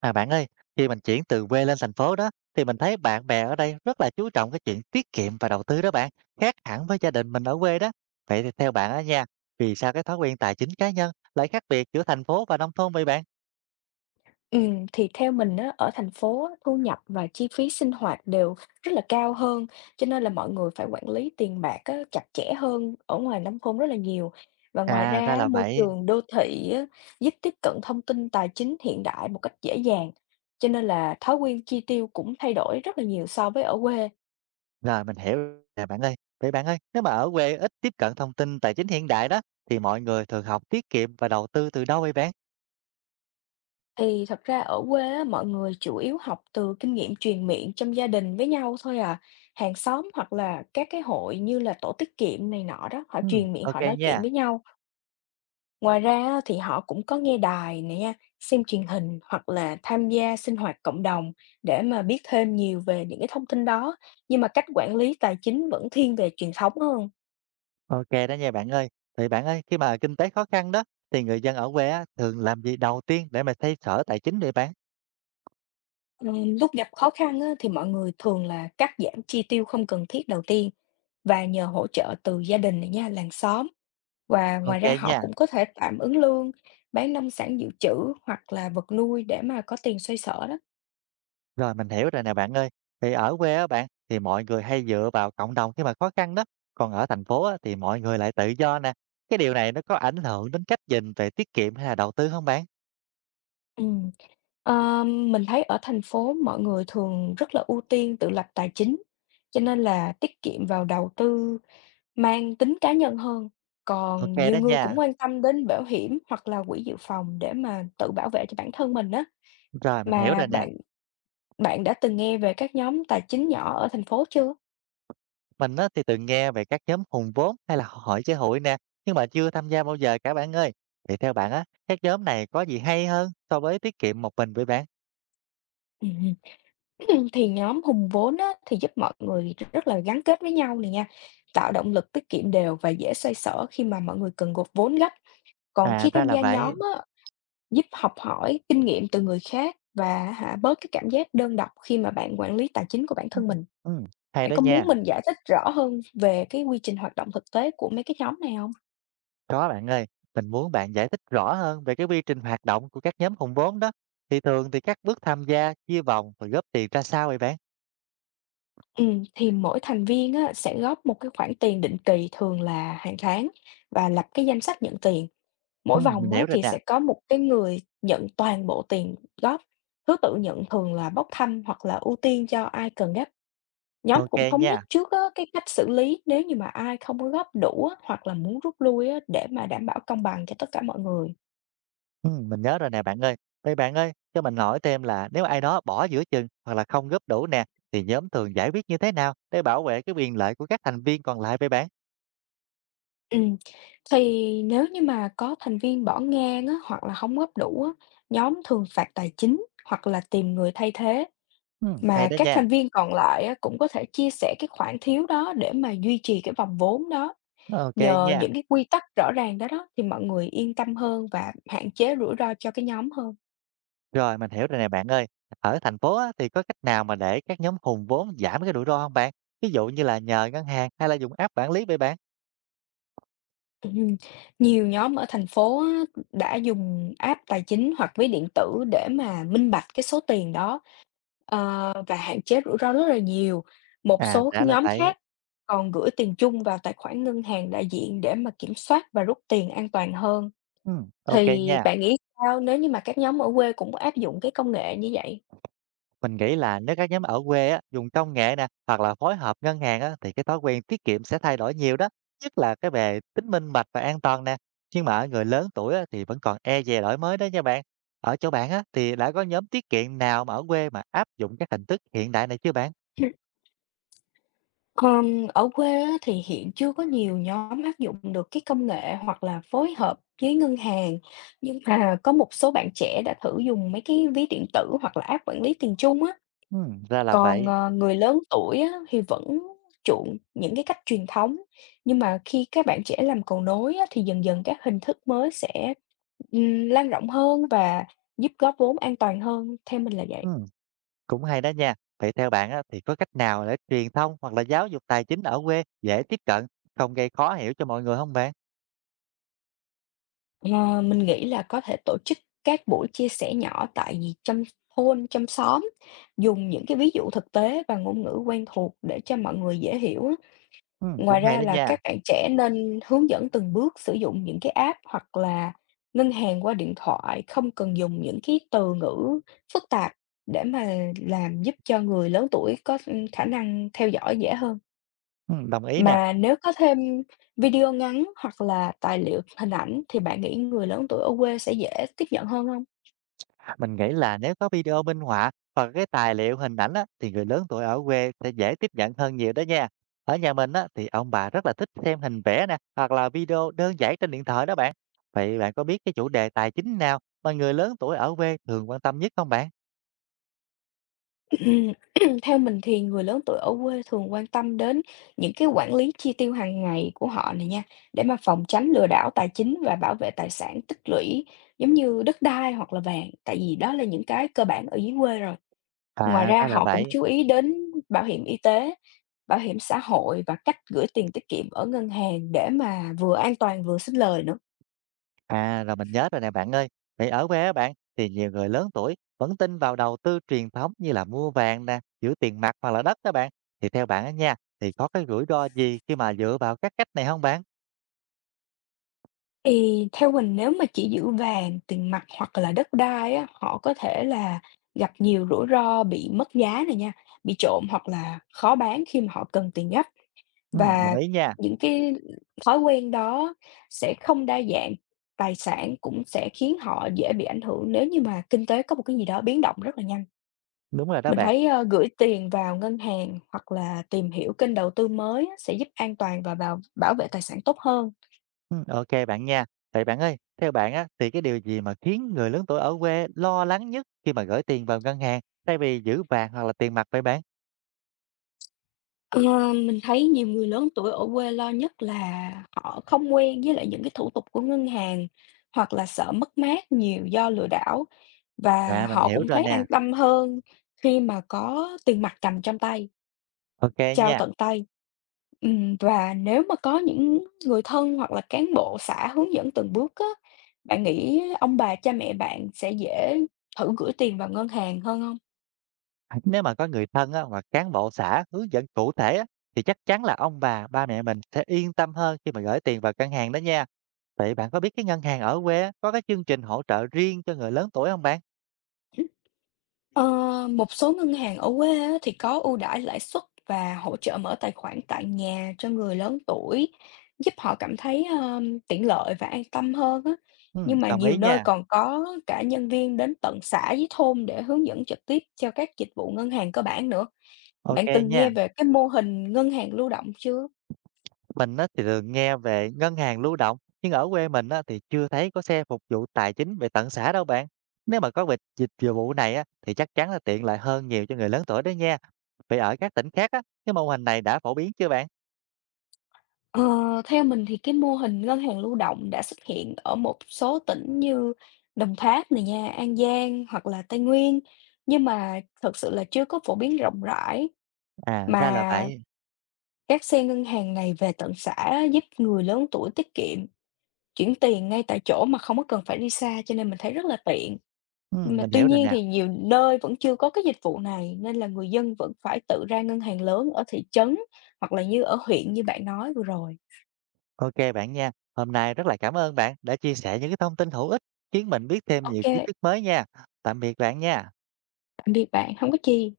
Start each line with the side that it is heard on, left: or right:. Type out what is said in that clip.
right: À, bạn ơi, khi mình chuyển từ quê lên thành phố đó thì mình thấy bạn bè ở đây rất là chú trọng cái chuyện tiết kiệm và đầu tư đó bạn, khác hẳn với gia đình mình ở quê đó. Vậy thì theo bạn á nha, vì sao cái thói quen tài chính cá nhân lại khác biệt giữa thành phố và nông thôn vậy bạn?
left: Thì theo mình á, ở thành phố á, thu nhập và chi phí sinh hoạt đều rất là cao hơn, cho nên là mọi người phải quản lý tiền bạc á, chặt chẽ hơn ở ngoài nông thôn rất là nhiều. Và ngoài
right: À, ra
left: ra á,
right: là
left: môi
right: vậy.
left: trường đô thị á, giúp tiếp cận thông tin tài chính hiện đại một cách dễ dàng, cho nên là thói quen chi tiêu cũng thay đổi rất là nhiều so với ở quê.
right: Rồi mình hiểu rồi bạn ơi. Vậy bạn ơi, nếu mà ở quê ít tiếp cận thông tin tài chính hiện đại đó thì mọi người thường học tiết kiệm và đầu tư từ đâu vậy bạn?
left: Thì thật ra ở quê á, mọi người chủ yếu học từ kinh nghiệm truyền miệng trong gia đình với nhau thôi à. Hàng xóm hoặc là các cái hội như là tổ tiết kiệm này nọ đó, họ
right: Ừ,
left: truyền miệng
right: ok
left: họ nói chuyện
right: nha.
left: với nhau. Ngoài ra á, thì họ cũng có nghe đài này nha, xem truyền hình hoặc là tham gia sinh hoạt cộng đồng để mà biết thêm nhiều về những cái thông tin đó. Nhưng mà cách quản lý tài chính vẫn thiên về truyền thống hơn.
right: OK đó nha bạn ơi. Thì bạn ơi, khi mà kinh tế khó khăn đó, thì người dân ở quê á, thường làm gì đầu tiên để mà xoay sở tài chính vậy bạn?
left: Ừ, lúc gặp khó khăn á, thì mọi người thường là cắt giảm chi tiêu không cần thiết đầu tiên và nhờ hỗ trợ từ gia đình này nha, làng xóm. Và ngoài
right: OK
left: ra họ
right: nha.
left: cũng có thể tạm ứng lương, bán nông sản dự trữ hoặc là vật nuôi để mà có tiền xoay sở đó.
right: Rồi mình hiểu rồi nè bạn ơi. Thì ở quê á bạn, thì mọi người hay dựa vào cộng đồng khi mà khó khăn đó. Còn ở thành phố á, thì mọi người lại tự do nè. Cái điều này nó có ảnh hưởng đến cách nhìn về tiết kiệm hay là đầu tư không bạn?
left: Ừm, mình thấy ở thành phố mọi người thường rất là ưu tiên tự lập tài chính, cho nên là tiết kiệm vào đầu tư mang tính cá nhân hơn. Còn
right: OK đó
left: nhiều người
right: nha.
left: cũng quan tâm đến bảo hiểm hoặc là quỹ dự phòng để mà tự bảo vệ cho bản thân mình đó.
right: Rồi mình hiểu
left: Mà
right: rồi nè.
left: bạn bạn đã từng nghe về các nhóm tài chính nhỏ ở thành phố chưa?
right: Mình á, thì từng nghe về các nhóm hùn vốn hay là hội chơi hụi nè, nhưng mà chưa tham gia bao giờ cả bạn ơi. Vậy theo bạn á, các nhóm này có gì hay hơn so với tiết kiệm một mình với bạn?
left: Ừm. Thì nhóm hùng vốn á, thì giúp mọi người rất là gắn kết với nhau này nha, tạo động lực tiết kiệm đều và dễ xoay sở khi mà mọi người cần góp vốn gấp. Còn
right: À
left: khi
right: ra
left: tham
right: là
left: gia
right: vậy.
left: nhóm á, giúp học hỏi kinh nghiệm từ người khác và bớt cái cảm giác đơn độc khi mà bạn quản lý tài chính của bản
right: Ừ,
left: thân mình.
right: ừ, hay
left: Bạn
right: đó
left: có
right: nha.
left: muốn mình giải thích rõ hơn về cái quy trình hoạt động thực tế của mấy cái nhóm này không?
right: Có bạn ơi, mình muốn bạn giải thích rõ hơn về cái quy trình hoạt động của các nhóm hùn vốn đó. Thì thường thì các bước tham gia, chia vòng rồi góp tiền ra sao vậy bạn?
left: Thì mỗi thành viên á, sẽ góp một cái khoản tiền định kỳ thường là hàng tháng và lập cái danh sách nhận tiền.
right: Ừ,
left: Mỗi
right: mình
left: vòng á,
right: hiểu rồi
left: thì
right: nè.
left: sẽ có một cái người nhận toàn bộ tiền góp, thứ tự nhận thường là bốc thăm hoặc là ưu tiên cho ai cần gấp. Nhóm
right: Ok
left: cũng thống nhất
right: nha.
left: trước á, cái cách xử lý nếu như mà ai không có góp đủ á, hoặc là muốn rút lui á, để mà đảm bảo công bằng cho tất cả mọi người.
right: Mình nhớ rồi nè bạn ơi. Vậy bạn ơi, cho mình hỏi thêm là nếu ai đó bỏ giữa chừng hoặc là không góp đủ nè, thì nhóm thường giải quyết như thế nào để bảo vệ cái quyền lợi của các thành viên còn lại vậy bạn?
left: Ừm, thì nếu như mà có thành viên bỏ ngang á, hoặc là không góp đủ á, nhóm thường phạt tài chính hoặc là tìm người thay thế.
right: Hay
left: Mà
right: đó
left: các
right: nha.
left: thành viên còn lại á, cũng có thể chia sẻ cái khoản thiếu đó để mà duy trì cái vòng vốn đó.
right: Ok
left: Nhờ
right: nha.
left: những cái quy tắc rõ ràng đó đó thì mọi người yên tâm hơn và hạn chế rủi ro cho cái nhóm hơn.
right: Rồi mình hiểu rồi nè bạn ơi. Ở thành phố á, thì có cách nào mà để các nhóm hùn vốn giảm cái rủi ro không bạn? Ví dụ như là nhờ ngân hàng hay là dùng app quản lý vậy bạn?
left: Ừm, Nhiều nhóm ở thành phố á, đã dùng app tài chính hoặc ví điện tử để mà minh bạch cái số tiền đó và hạn chế rủi ro rất là nhiều. Một
right: À,
left: số
right: đã
left: cái
right: là
left: nhóm
right: vậy.
left: khác còn gửi tiền chung vào tài khoản ngân hàng đại diện để mà kiểm soát và rút tiền an toàn hơn.
right: Ok
left: Thì
right: nha.
left: bạn nghĩ sao nếu như mà các nhóm ở quê cũng áp dụng cái công nghệ như vậy?
right: Mình nghĩ là nếu các nhóm ở quê á, dùng công nghệ nè hoặc là phối hợp ngân hàng á, thì cái thói quen tiết kiệm sẽ thay đổi nhiều đó, nhất là cái về tính minh bạch và an toàn nè, nhưng mà ở người lớn tuổi á, thì vẫn còn e dè đổi mới đó nha bạn. Ở chỗ bạn á, thì đã có nhóm tiết kiệm nào mà ở quê mà áp dụng các hình thức hiện đại này chưa bạn?
left: Ở quê á, thì hiện chưa có nhiều nhóm áp dụng được cái công nghệ hoặc là phối hợp với ngân hàng, nhưng mà có một số bạn trẻ đã thử dùng mấy cái ví điện tử hoặc là app quản lý tiền chung á.
right: Ừ, ra là
left: Còn,
right: vậy.
left: ờ, người lớn tuổi á, thì vẫn chuộng những cái cách truyền thống, nhưng mà khi các bạn trẻ làm cầu nối á, thì dần dần các hình thức mới sẽ, lan rộng hơn và giúp góp vốn an toàn hơn, theo mình là vậy.
right: Ừ, cũng hay đó nha. Vậy theo bạn á, thì có cách nào để truyền thông hoặc là giáo dục tài chính ở quê dễ tiếp cận, không gây khó hiểu cho mọi người không bạn?
left: Ờ, mình nghĩ là có thể tổ chức các buổi chia sẻ nhỏ tại vì trong thôn, trong xóm, dùng những cái ví dụ thực tế và ngôn ngữ quen thuộc để cho mọi người dễ hiểu á.
right: Ừ,
left: Ngoài
right: cũng hay đó
left: ra là
right: nha.
left: các bạn trẻ nên hướng dẫn từng bước sử dụng những cái app hoặc là ngân hàng qua điện thoại, không cần dùng những cái từ ngữ phức tạp để mà làm giúp cho người lớn tuổi có, khả năng theo dõi dễ hơn.
right: Ừ, đồng ý nè.
left: Mà nếu có thêm video ngắn hoặc là tài liệu hình ảnh thì bạn nghĩ người lớn tuổi ở quê sẽ dễ tiếp nhận hơn hông?
right: Mình nghĩ là nếu có video minh họa hoặc cái tài liệu hình ảnh á, thì người lớn tuổi ở quê sẽ dễ tiếp nhận hơn nhiều đó nha. Ở nhà mình á, thì ông bà rất là thích xem hình vẽ nè hoặc là video đơn giản trên điện thoại đó bạn. Vậy bạn có biết cái chủ đề tài chính nào mà người lớn tuổi ở quê thường quan tâm nhất không bạn?
left: Theo mình thì người lớn tuổi ở quê thường quan tâm đến những cái quản lý chi tiêu hàng ngày của họ này nha, để mà phòng tránh lừa đảo tài chính và bảo vệ tài sản tích lũy giống như đất đai hoặc là vàng, tại vì đó là những cái cơ bản ở dưới quê rồi. Ngoài
right: À
left: ra
right: ra là
left: họ cũng
right: vậy.
left: chú ý đến bảo hiểm y tế, bảo hiểm xã hội và cách gửi tiền tiết kiệm ở ngân hàng để mà vừa an toàn vừa sinh lời nữa.
right: À rồi mình nhớ rồi nè bạn ơi. Vậy ở quê á bạn thì nhiều người lớn tuổi vẫn tin vào đầu tư truyền thống như là mua vàng nè, giữ tiền mặt hoặc là đất đó bạn. Thì theo bạn á nha, thì có cái rủi ro gì khi mà dựa vào các cách này không bạn?
left: Thì theo mình nếu mà chỉ giữ vàng, tiền mặt hoặc là đất đai á, họ có thể là gặp nhiều rủi ro bị mất giá này nha, bị trộm hoặc là khó bán khi mà họ cần tiền gấp.
right: Đồng
left: Và
right: ý nha,
left: những cái thói quen đó sẽ không đa dạng, tài sản cũng sẽ khiến họ dễ bị ảnh hưởng nếu như mà kinh tế có một cái gì đó biến động rất là nhanh.
right: đúng rồi đó
left: Mình
right: bạn.
left: thấy, gửi tiền vào ngân hàng hoặc là tìm hiểu kênh đầu tư mới á, sẽ giúp an toàn và bảo bảo vệ tài sản tốt hơn.
right: Ô bạn nha. Vậy bạn ơi, theo bạn á, thì cái điều gì mà khiến người lớn tuổi ở quê lo lắng nhất khi mà gửi tiền vào ngân hàng thay vì giữ vàng hoặc là tiền mặt vậy bạn?
left: Ờ, mình thấy nhiều người lớn tuổi ở quê lo nhất là họ không quen với lại những cái thủ tục của ngân hàng hoặc là sợ mất mát nhiều do lừa đảo
right: À,
left: và
right: mình
left: họ
right: hiểu
left: cũng
right: rồi
left: thấy
right: nè,
left: an tâm hơn khi mà có tiền mặt cầm trong tay,
right: ok
left: trao
right: nha.
left: tận tay. Và nếu mà có những người thân hoặc là cán bộ xã hướng dẫn từng bước á, bạn nghĩ ông bà cha mẹ bạn sẽ dễ thử gửi tiền vào ngân hàng hơn không?
right: À, nếu mà có người thân á, hoặc cán bộ xã hướng dẫn cụ thể á, thì chắc chắn là ông bà, ba mẹ mình sẽ yên tâm hơn khi mà gửi tiền vào ngân hàng đó nha. Vậy bạn có biết cái ngân hàng ở quê á, có cái chương trình hỗ trợ riêng cho người lớn tuổi không bạn?
left: Ờ, một số ngân hàng ở quê á, thì có ưu đãi lãi suất và hỗ trợ mở tài khoản tại nhà cho người lớn tuổi, giúp họ cảm thấy tiện lợi và an tâm hơn á. Nhưng mà
right: Đồng
left: nhiều
right: ý
left: nơi
right: nha,
left: còn có cả nhân viên đến tận xã với thôn để hướng dẫn trực tiếp cho các dịch vụ ngân hàng cơ bản nữa.
right: ok
left: Bạn từng
right: nha.
left: nghe về cái mô hình ngân hàng lưu động chưa?
right: Mình á thì thường nghe về ngân hàng lưu động, nhưng ở quê mình á thì chưa thấy có xe phục vụ tài chính về tận xã đâu bạn. Nếu mà có vịt dịch dịch vụ này á thì chắc chắn là tiện lợi hơn nhiều cho người lớn tuổi đó nha. Vậy ở các tỉnh khác á, cái mô hình này đã phổ biến chưa bạn?
left: Ờ, theo mình thì cái mô hình ngân hàng lưu động đã xuất hiện ở một số tỉnh như Đồng Tháp này nha, An Giang hoặc là Tây Nguyên, nhưng mà thực sự là chưa có phổ biến rộng rãi
right: À,
left: mà
right: ra là vậy.
left: các xe ngân hàng này về tận xã giúp người lớn tuổi tiết kiệm, chuyển tiền ngay tại chỗ mà không có cần phải đi xa cho nên mình thấy rất là tiện.
right: Ừ,
left: Nhưng mà
right: mình
left: tuy
right: hiểu rồi
left: nhiên
right: nè.
left: thì nhiều nơi vẫn chưa có cái dịch vụ này nên là người dân vẫn phải tự ra ngân hàng lớn ở thị trấn hoặc là như ở huyện như bạn nói vừa rồi.
right: Ok bạn nha. Hôm nay rất là cảm ơn bạn đã chia sẻ những cái thông tin hữu ích khiến mình biết thêm nhiều
left: OK,
right: kiến thức mới nha. Tạm biệt bạn nha.
left: tạm biệt bạn, không có chi.